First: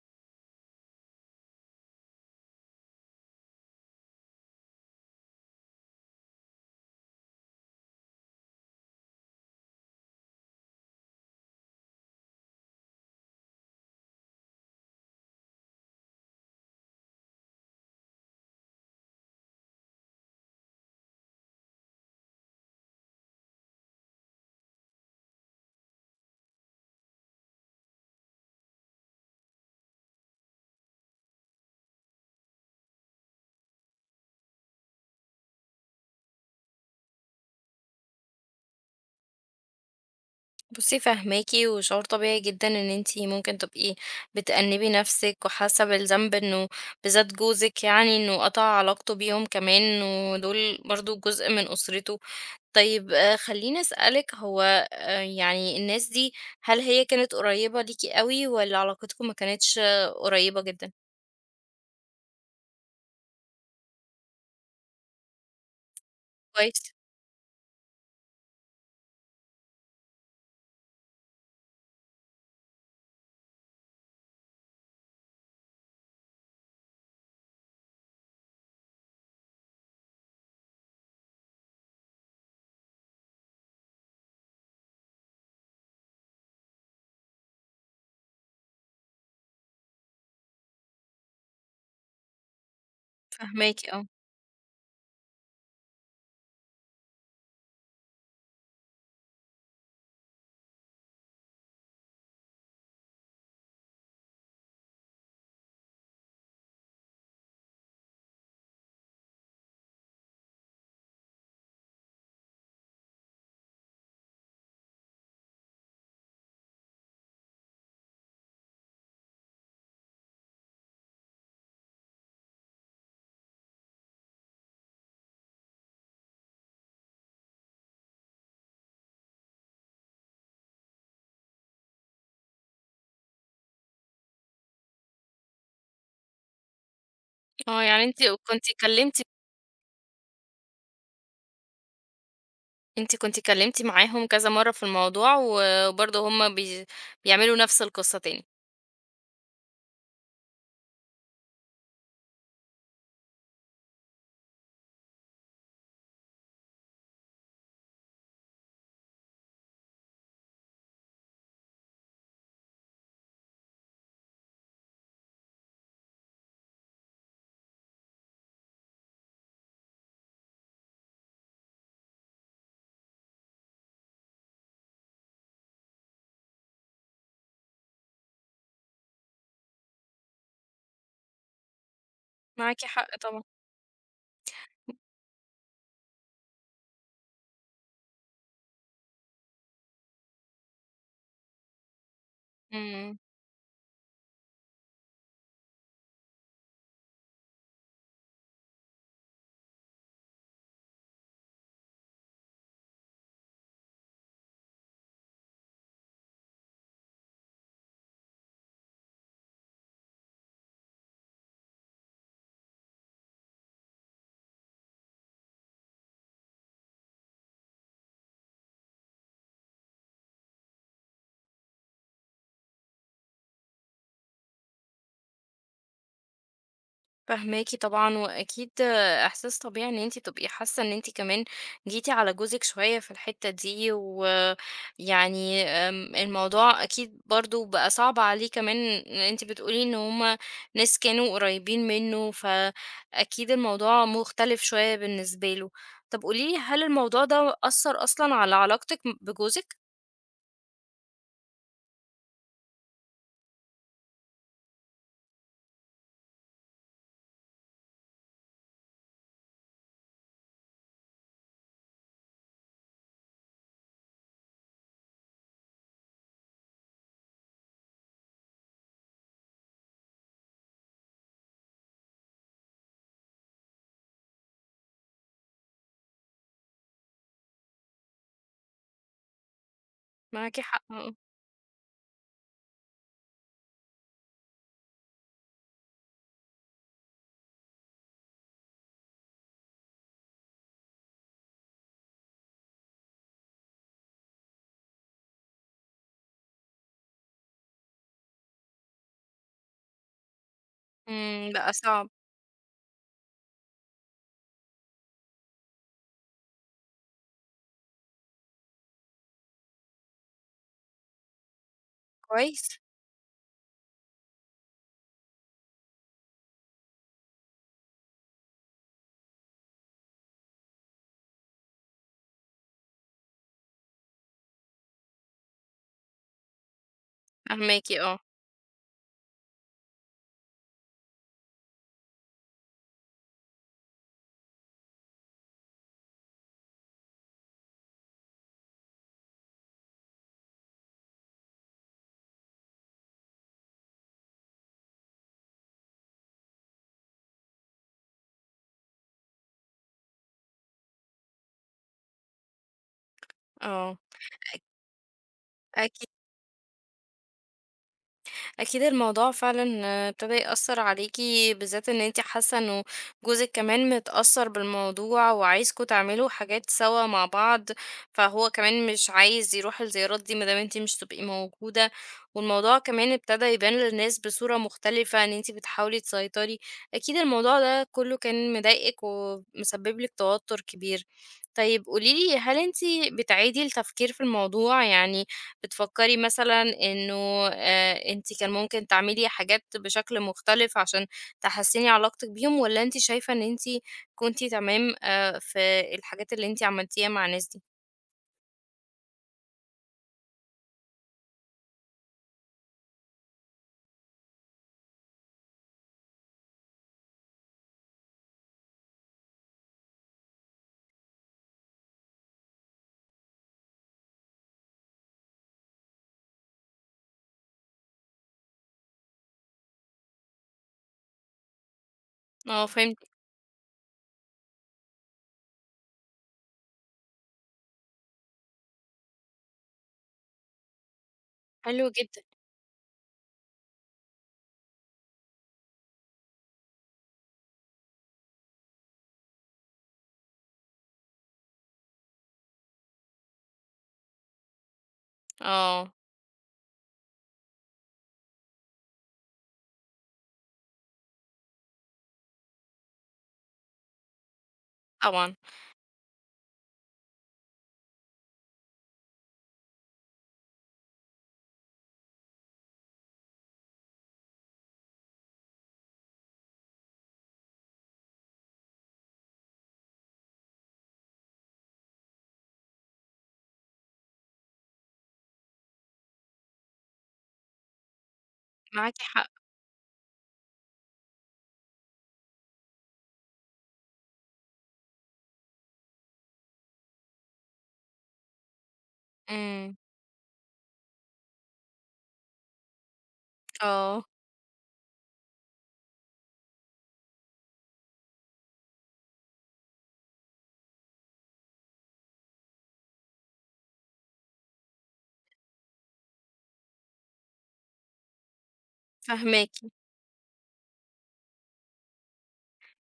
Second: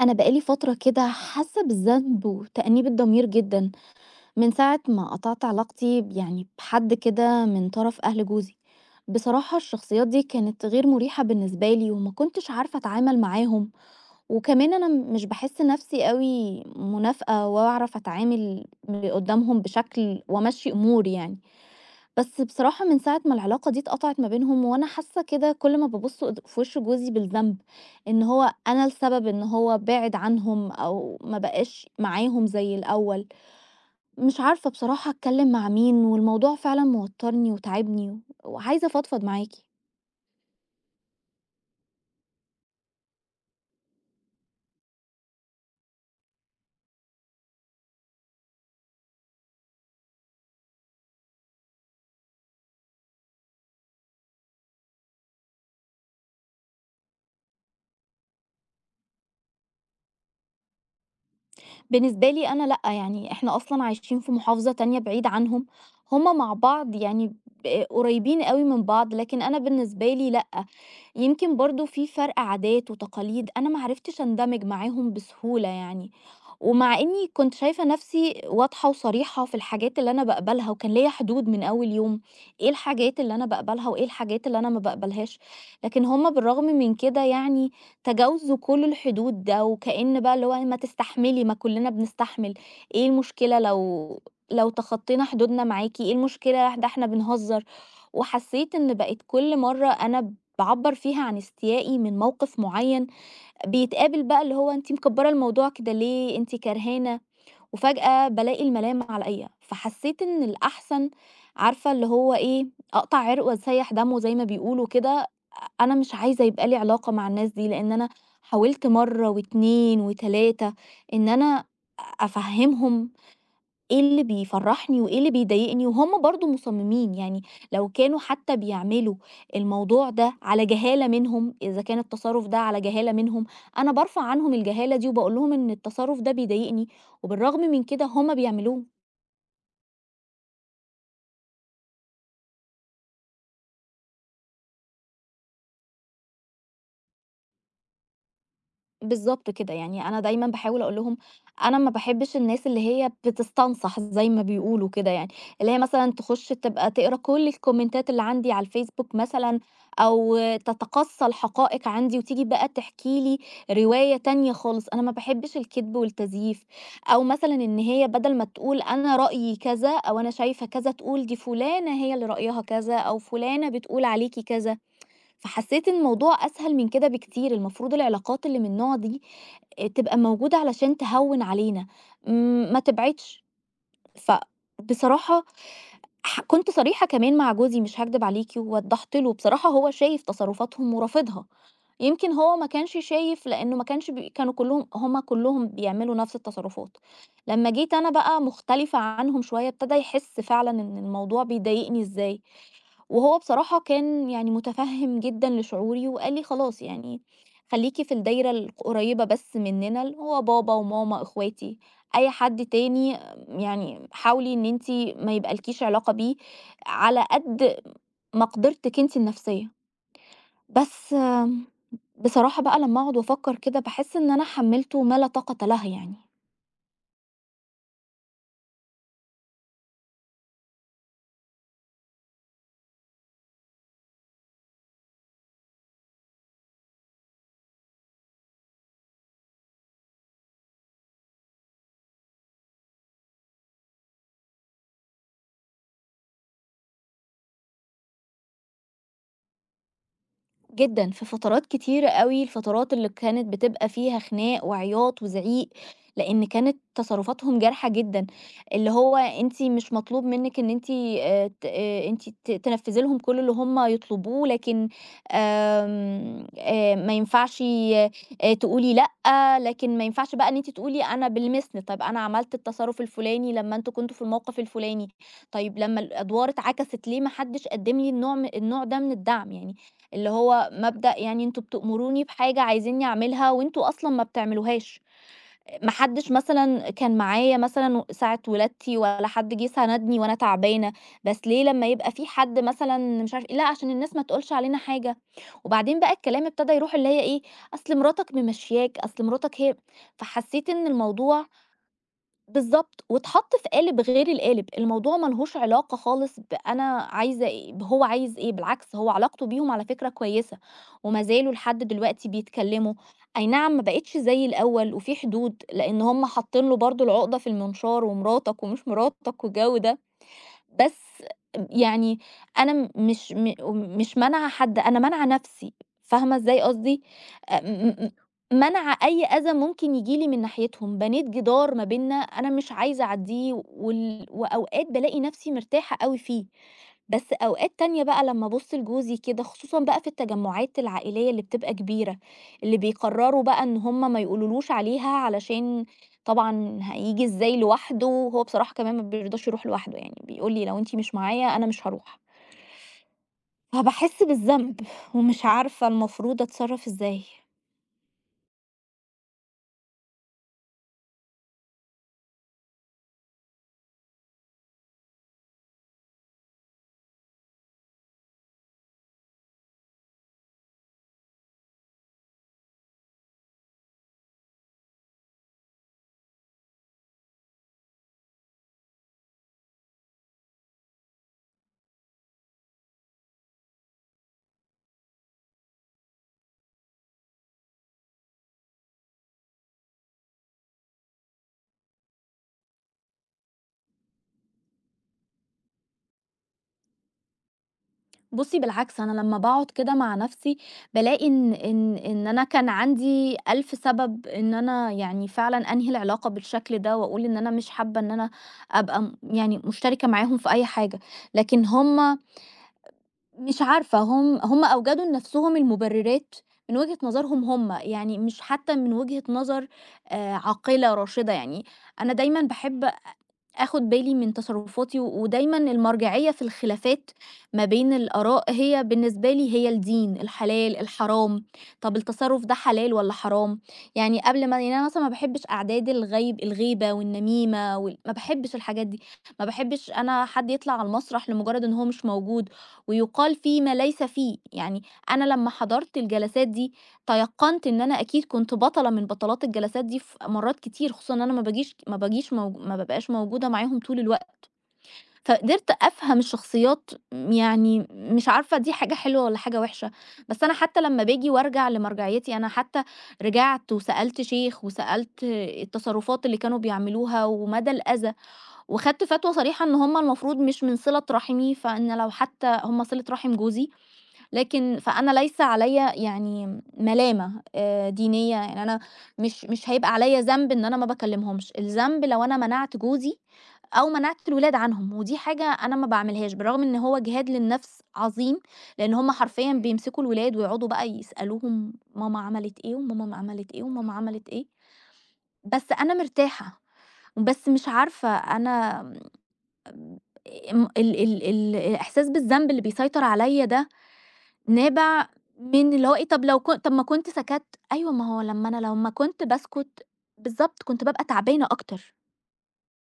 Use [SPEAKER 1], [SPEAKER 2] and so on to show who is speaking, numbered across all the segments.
[SPEAKER 1] أنا بقى لي فترة كده حاسة بالذنب وتأنيب الضمير جدًا، من ساعة ما قطعت علاقتي يعني بحد كده من طرف أهل جوزي، بصراحة الشخصيات دي كانت غير مريحة بالنسبة لي وما كنتش عارفة أتعامل معاهم، وكمان أنا مش باحس نفسي أوي منافقة وأعرف أتعامل قدّامهم بشكل وأمشّي أموري يعني. بس بصراحة من ساعة ما العلاقة دي اتقطعت ما بينهم وأنا حاسة كده كل ما ببص في وش جوزي بالذنب إن هو أنا السبب إن هو بعد عنهم أو ما بقاش معاهم زي الأول. مش عارفة بصراحة أتكلم مع مين، والموضوع فعلا موترني وتعبني وعايزة أفضفض معاكي.
[SPEAKER 2] بُصّي فاهماكِ، وشعور طبيعي جدًا إن أنتِ ممكن تبقي بتأنِّبي نفسِك وحاسة بالذنب إنه بالذات جوزِك يعني إنه قطع علاقته بيهم كمان، ودول برضه جزء من أسرته. طيب خلّيني أسألِك هو يعني الناس دي هل هي كانت قريبة ليكِ أوي والّا علاقتكم ما كانتش آه، قريبة جدًا؟
[SPEAKER 1] بالنسبة لي أنا لأ، يعني إحنا أصلًا عايشين في محافظة تانية بعيد عنهم، هم مع
[SPEAKER 2] كويس،
[SPEAKER 1] بعض يعني قريبين أوي من بعض، لكن أنا بالنسبة لي لأ، يمكن برضه في فرق عادات وتقاليد أنا ما عرفتش أندمج معاهم بسهولة يعني. ومع إني كنت شايفة نفسي واضحة وصريحة في الحاجات اللي أنا باقبلها، وكان ليّا حدود من أول يوم، إيه الحاجات اللي أنا باقبلها وإيه الحاجات اللي أنا ما باقبلهاش، لكن هُم بالرغم من كده يعني تجاوزوا كل الحدود ده، وكأن بقى اللي هو ما تستحملي ما كلنا بنستحمل، إيه المشكلة
[SPEAKER 2] فاهماكِ آه.
[SPEAKER 1] لو تخطينا حدودنا معاكِ، إيه المشكلة، ده إحنا بنهزر، وحسيت إن بقيت كل مرة أنا باعبّر فيها عن استيائي من موقف معين بيتقابل بقى اللي هو أنتِ مكبّرة الموضوع كده ليه، أنتِ كرهانة، وفجأة بالاقي الملام عليّا، فحسيت إن الأحسن عارفة اللي هو إيه، أقطع عرق وأسيّح دمه زي ما بيقولوا كده، أنا مش عايزة يبقى لي علاقة مع الناس دي، لإن أنا حاولت مرّة و2 و3 إن أنا أفهّمهم إيه اللي بيفرّحني وإيه اللي بيضايقني، وهُم برضه مصممين، يعني لو كانوا حتى بيعملوا الموضوع ده على جهالة منهم، إذا كان التصرُّف ده على جهالة منهم، أنا بارفع عنهم الجهالة دي وباقول لهم إن التصرُّف ده بيضايقني، وبالرغم
[SPEAKER 2] آه،
[SPEAKER 1] من
[SPEAKER 2] يعني
[SPEAKER 1] كده
[SPEAKER 2] أنتِ
[SPEAKER 1] هُم
[SPEAKER 2] كنتِ
[SPEAKER 1] بيعملوه.
[SPEAKER 2] اتكلمتِ أنتِ كنتِ اتكلمتِ معاهم كذا مرّة في الموضوع، وبرضه هُم بيعملوا نفس القصة تاني.
[SPEAKER 1] بالضبط كده، يعني أنا دايمًا باحاول أقول لهم أنا ما باحبش الناس اللي هي بتستنصح زي ما بيقولوا كده يعني، اللي هي مثلًا تخش تبقى تقرا كل الكومنتات اللي عندي على الفيسبوك مثلًا، أو تتقصّى الحقائق عندي وتيجي بقى تحكي لي رواية تانية خالص، أنا ما باحبش الكذب والتزييف، أو مثلًا إن هي بدل ما تقول أنا رأيي كذا أو أنا شايفة كذا، تقول دي فلانة هي اللي رأيها كذا، أو فلانة بتقول عليكِ كذا، فحسيت ان الموضوع أسهل من كده بكتير، المفروض العلاقات اللي من النوع دي تبقى موجودة علشان تهوّن علينا، م ما
[SPEAKER 2] معاكِ حق طبعًا،
[SPEAKER 1] تبعدش. فبصراحة كنت صريحة كمان مع جوزي مش هاكدب عليكِ، ووضّحت له، بصراحة هو شايف تصرفاتهم ورافضها، يمكن هو ما كانش
[SPEAKER 2] إمم،
[SPEAKER 1] شايف لإنه ما كانش بي كانوا كلّهم بيعملوا نفس التصرفات. لمّا جيت أنا بقى مختلفة عنهم شوية، ابتدى يحس فعلًا إن الموضوع بيضايقني إزاي. وهو بصراحة كان يعني مُتفهِّم جدًا لشعوري وقال لي: "خلاص يعني خلّيكِ في الدايرة القريّبة بس منّنا، اللي هو بابا وماما، إخواتي، أي حد تاني يعني حاولي إن أنتِ ما يبقى لكيش علاقة بيه على قد مقدرتِك أنتِ النفسية." بس بصراحة بقى لمّا أقعد وأفكّر كده باحس إن أنا حمّلته ما لا طاقة له يعني.
[SPEAKER 2] فاهماكِ طبعًا، وأكيد إحساس طبيعي إن أنتِ تبقي حاسة إن أنتِ كمان جيتِ على جوزِك شوية في الحتة دي، ويعني الموضوع أكيد برضه بقى صعب عليه كمان. أنتِ بتقولي إن هُم ناس كانوا قريبين منه، فأكيد الموضوع مختلف شوية بالنسبة له. طب قولي لي هل الموضوع ده أثّر أصلًا على علاقتِك بجوزِك؟
[SPEAKER 1] جدًا، في فترات كتيرة أوي، الفترات اللي كانت بتبقى فيها خناق وعياط وزعيق، لإن كانت تصرفاتهم جارحة جدًا، اللي هو أنتِ مش مطلوب منِّك إن أنتِ ت أنتِ ت تنفّذي لهم كل اللي هم يطلبوه، لكن آمم ما ينفعش تقولي لأ، لكن ما ينفعش بقى إن أنتِ تقولي أنا بلمسني، طب أنا عملت التصرف الفلاني لمّا أنتم كنتم في الموقف الفلاني، طيب لمّا الأدوار اتعكست ليه ما حدش قدّم لي النوع النوع ده من الدعم يعني؟ اللي
[SPEAKER 2] معاكِ
[SPEAKER 1] هو
[SPEAKER 2] حق آه،
[SPEAKER 1] مبدأ يعني أنتم بتأمروني بحاجة عايزينّي أعملها وأنتم أصلًا ما بتعملوهاش، ما حدش مثلًا كان معايا مثلًا ساعة ولادتي ولا حد جه ساندني وأنا تعبانة، بس ليه لمّا يبقى في حد مثلًا مش عارف إيه، لأ عشان الناس ما تقولش علينا حاجة، وبعدين بقى الكلام ابتدى يروح اللي هي إيه، أصل مراتك ممشياك، أصل مراتك هي فحسيت إن الموضوع
[SPEAKER 2] إمم، بقى صعب،
[SPEAKER 1] بالضبط، واتحط في قالب غير القالب، الموضوع ما لهوش علاقة خالص بأنا عايزة إيه هو عايز إيه، بالعكس هو علاقته بيهم على فكرة كويسة، وما زالوا لحد دلوقتي
[SPEAKER 2] كويس،
[SPEAKER 1] بيتكلموا، أي نعم ما بقتش زي الأول وفي حدود، لأن هم حاطين له برضه العقدة في المنشار، ومراتك ومش مراتك والجو ده، بس يعني أنا م مش م مش مانعة حد، أنا مانعة نَفْسي، فاهمة إزاي قصدي؟
[SPEAKER 2] فاهماكِ
[SPEAKER 1] م م
[SPEAKER 2] آه،
[SPEAKER 1] مانعة أي أذى ممكن ييجي لي من ناحيتهم، بنيت جدار ما بيننا أنا مش عايزة أعدّيه، وأوقات بالاقي نَفْسي مرتاحة أوي فيه، بس أوقات تانية بقى لمّا أبُص لجوزي كده خصوصًا بقى في التجمُّعات العائلية اللي بتبقى كبيرة، اللي بيقرّروا بقى إن هم ما يقولولوش عليها علشان طبعًا هييجي إزاي لوحده، وهو بصراحة كمان ما بيرضاش يروح لوحده، يعني بيقول لي: "لو أنتِ مش معايا أنا مش هاروح."
[SPEAKER 2] آه،
[SPEAKER 1] فباحس
[SPEAKER 2] أك
[SPEAKER 1] بالذنب ومش عارفة
[SPEAKER 2] أكيد.
[SPEAKER 1] المفروض أتصرّف إزاي.
[SPEAKER 2] اكيد الموضوع فعلا آه، ابتدى يأثر عليكي بالذات ان انتي حاسة انه جوزك كمان متأثر بالموضوع وعايزكوا تعملوا حاجات سوا مع بعض، فهو كمان مش عايز يروح الزيارات دي مادام انتي مش تبقي موجودة، والموضوع كمان ابتدى يبان للناس بصورة مختلفة ان انتي بتحاولي تسيطري. اكيد الموضوع ده كله كان مضايقك ومسبب لك توتر كبير. طيب قوليلي هل انتي بتعيدي التفكير في الموضوع، يعني بتفكري مثلًا إنه أنتِ كان ممكن تعملي حاجات بشكل مختلف عشان تحسّني علاقتِك بيهم، والّا أنتِ شايفة إن أنتِ كنتِ تمام في الحاجات اللي أنتِ عملتيها مع الناس دي؟
[SPEAKER 1] بُصّي، بالعكس أنا لمّا باقعد كده مع نفسي بالاقي إن أنا كان عندي ألف سبب إن أنا يعني فعلًا أنهي العلاقة بالشكل ده، وأقول إن أنا مش حابة إن أنا أبقى يعني مشتركة معاهم في أي حاجة، لكن هُم مش عارفة هم أوجدوا لنفسهم المبررات من وجهة نظرهم هم يعني مش حتى من وجهة نظر آه، عاقلة راشدة يعني أنا دايما
[SPEAKER 2] آه
[SPEAKER 1] بحب
[SPEAKER 2] فهمتِك،
[SPEAKER 1] آخد بالي من تصرفاتي، ودايمًا المرجعية في الخلافات ما بين الآراء هي بالنسبة لي هي الدين، الحلال، الحرام،
[SPEAKER 2] حلو
[SPEAKER 1] طب
[SPEAKER 2] جدًا،
[SPEAKER 1] التصرف ده حلال والّا حرام؟ يعني قبل ما يعني أنا مثلًا ما باحبش أعداد الغيب الغيبة والنميمة ما باحبش الحاجات دي، ما باحبش أنا حد يطلع على المسرح لمجرد إن هو مش موجود، ويُقال فيه ما ليس فيه، يعني أنا لمّا
[SPEAKER 2] آه،
[SPEAKER 1] حضرت الجلسات دي تيقّنت إن أنا أكيد كنت بطلة من بطلات الجلسات دي في مرّات كتير، خصوصًا إن أنا ما بابقاش موجودة معاهم طول الوقت،
[SPEAKER 2] طبعًا
[SPEAKER 1] فقدرت أفهم الشخصيات يعني مش عارفة دي حاجة حلوة والّا حاجة وحشة، بس أنا حتى لمّا باجي وارجع لمرجعيتي أنا حتى رجعت وسألت شيخ وسألت التصرفات اللي كانوا بيعملوها ومدى الأذى، وخدت فتوى صريحة إن هُم المفروض مش من صِلة رحمي، فإن لو حتى هُم صِلة رحم جوزي لكن فأنا ليس عليّا يعني ملامة دينية، يعني أنا
[SPEAKER 2] معاكِ حق،
[SPEAKER 1] مش هيبقى عليّا ذنب إن أنا ما باكلمهمش، الذنب لو أنا منعت جوزي أو منعت الولاد عنهم، ودي حاجة أنا ما باعملهاش، بالرغم إن هو جهاد للنفس عظيم، لإن هم حرفيًا
[SPEAKER 2] إمم،
[SPEAKER 1] بيمسكوا الولاد ويقعدوا بقى يسألوهم ماما عملت إيه، وماما عملت إيه، وماما
[SPEAKER 2] آه،
[SPEAKER 1] عملت إيه، بس أنا مرتاحة، بس مش عارفة أنا م ال ال ال الإحساس بالذنب اللي بيسيطر عليّا ده نابع من اللي هو إيه، طب لو كن طب ما كنت سكَتّ؟ أيوه، ما هو لمّا كنت
[SPEAKER 2] فاهماكِ.
[SPEAKER 1] باسكُت بالضبط، كنت بابقى تعبانة أكتر.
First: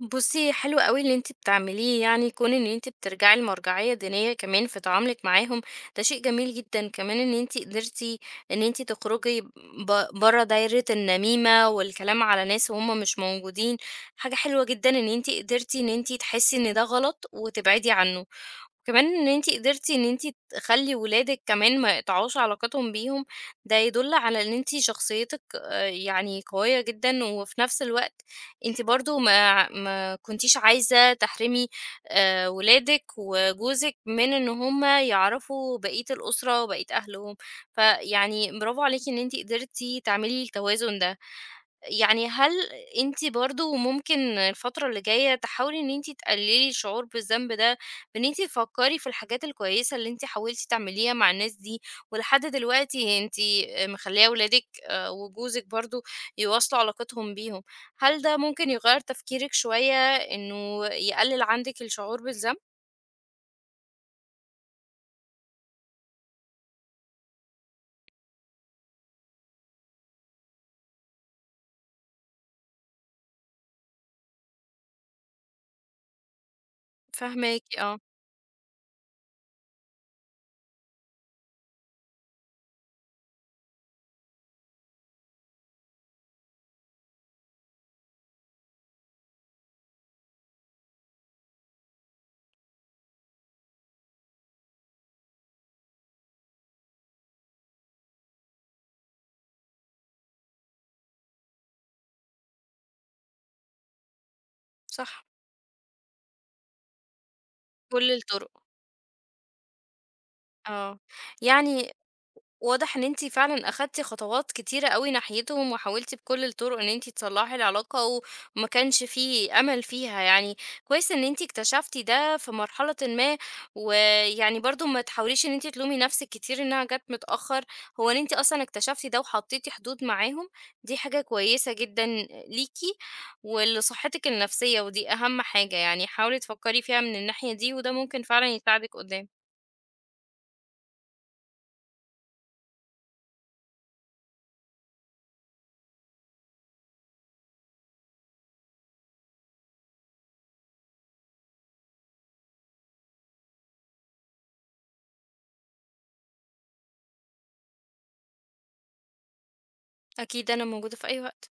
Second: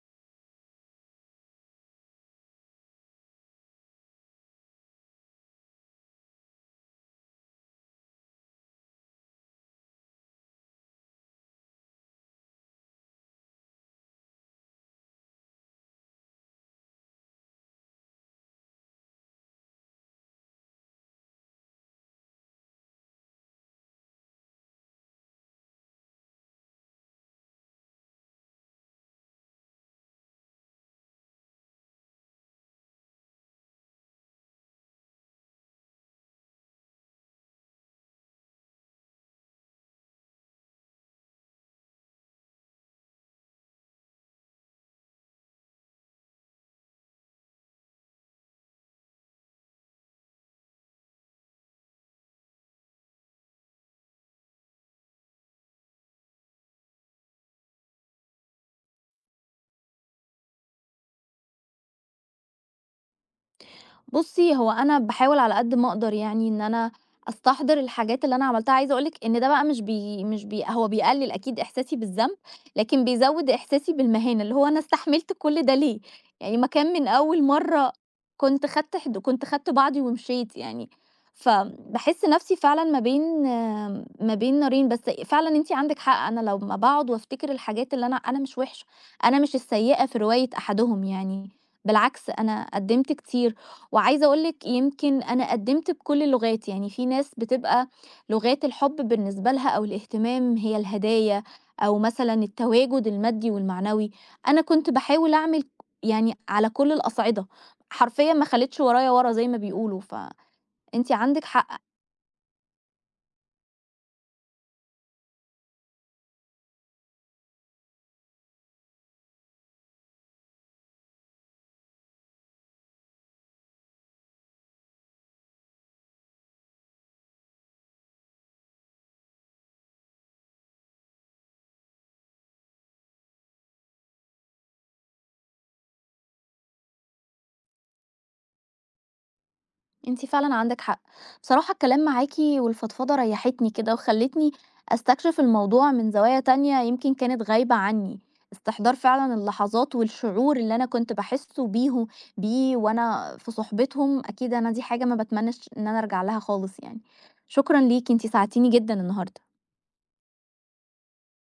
[SPEAKER 2] بُصّي، حلو أوي اللي أنتِ بتعمليه، يعني كون إن أنتِ بترجعي لمرجعية دينية كمان في تعاملِك معاهم، ده شيء جميل جدًا، كمان إن أنتِ قدرتِ إن أنتِ تخرجي برّه دايرة النميمة والكلام على ناس وهُم مش موجودين، حاجة حلوة جدًا إن أنتِ قدرتِ إن أنتِ تحسي إن ده غلط وتبعدي عنه. وكمان إن أنتِ قدرتِ إن أنتِ تخلّي ولادِك كمان ما يقطعوش علاقتهم بيهم، ده يدل على إن أنتِ شخصيتِك يعني قوية جدًا، وفي نفس الوقت أنتِ برضه ما كنتيش عايزة تحرمي ولادِك وجوزِك من إن هُم يعرفوا بقية الأسرة وبقية أهلهم، فيعني برافو عليكِ إن أنتِ قدرتِ تعملي التوازن ده. يعني هل أنتِ برضه ممكن الفترة اللي جاية تحاولي إن أنتِ تقللي الشعور بالذنب ده، بإن أنتِ تفكري في الحاجات الكويسة اللي أنتِ حاولتِ تعمليها مع الناس دي، ولحد دلوقتي أنتِ مخلية ولادِك وجوزِك برضه يواصلوا علاقتهم بيهم، هل ده ممكن يغير تفكيرِك شوية إنه يقلل عندِك الشعور بالذنب؟
[SPEAKER 1] بُصّي، هو أنا باحاول على قد ما أقدر يعني إن أنا أستحضر الحاجات اللي أنا عملتها، عايزة أقول لِك إن ده بقى مش بي مش بي هو بيقلل أكيد إحساسي بالذنب، لكن بيزوّد إحساسي بالمهانة، اللي هو أنا استحملت كل ده ليه؟ يعني ما كان من أول
[SPEAKER 2] فاهماكِ،
[SPEAKER 1] مرّة
[SPEAKER 2] آه،
[SPEAKER 1] كنت خدت بعضي ومشيت يعني، فباحس نفسي فعلًا ما بين ما بين نارين، بس فعلًا أنتِ عندِك حق، أنا لمّا باقعد وافتكر الحاجات اللي أنا مش وحشة، أنا مش السيئة في رواية أحدهم يعني، بالعكس أنا قدّمت كتير، وعايزة أقول لِك يمكن أنا قدّمت بكل لغاتي، يعني في ناس بتبقى لغات الحب بالنسبة لها أو الاهتمام هي الهدايا أو مثلًا التواجد المادي والمعنوي، أنا كنت
[SPEAKER 2] صح.
[SPEAKER 1] باحاول أعمل يعني على كل الأصعدة،
[SPEAKER 2] كل
[SPEAKER 1] حرفيًا ما
[SPEAKER 2] الطرق،
[SPEAKER 1] خليتش ورايا ورا زي ما بيقولوا،
[SPEAKER 2] آه،
[SPEAKER 1] فأنتِ عندِك حق.
[SPEAKER 2] يعني واضح إن أنتِ فعلًا أخدتِ خطوات كتيرة أوي ناحيتهم، وحاولتِ بكل الطرق إن أنتِ تصلّحي العلاقة وما كانش في أمل فيها يعني، كويس إن أنتِ اكتشفتِ ده في مرحلةٍ ما، ويعني برضه ما تحاوليش إن أنتِ تلومي نفسِك كتير إنها جات متأخر، هو إن أنتِ أصلًا اكتشفتِ ده وحطيتِ حدود معاهم، دي حاجة كويسة جدًا ليكِ ولصحتِك النفسية، ودي أهم حاجة يعني، حاولي تفكري فيها من الناحية دي، وده ممكن فعلًا يساعدِك قدّام.
[SPEAKER 1] انتي فعلا عندك حق. بصراحة الكلام معاكي والفضفضة ريحتني كده وخلتني استكشف الموضوع من زوايا تانية يمكن كانت غايبة عني. استحضار فعلا اللحظات والشعور اللي انا كنت بحسه بيه وانا في صحبتهم، اكيد انا دي حاجة ما بتمنش ان انا ارجع لها خالص يعني. شكرا ليكي، انتي ساعدتيني جدا النهاردة.
[SPEAKER 2] أكيد أنا موجودة في أي وقت.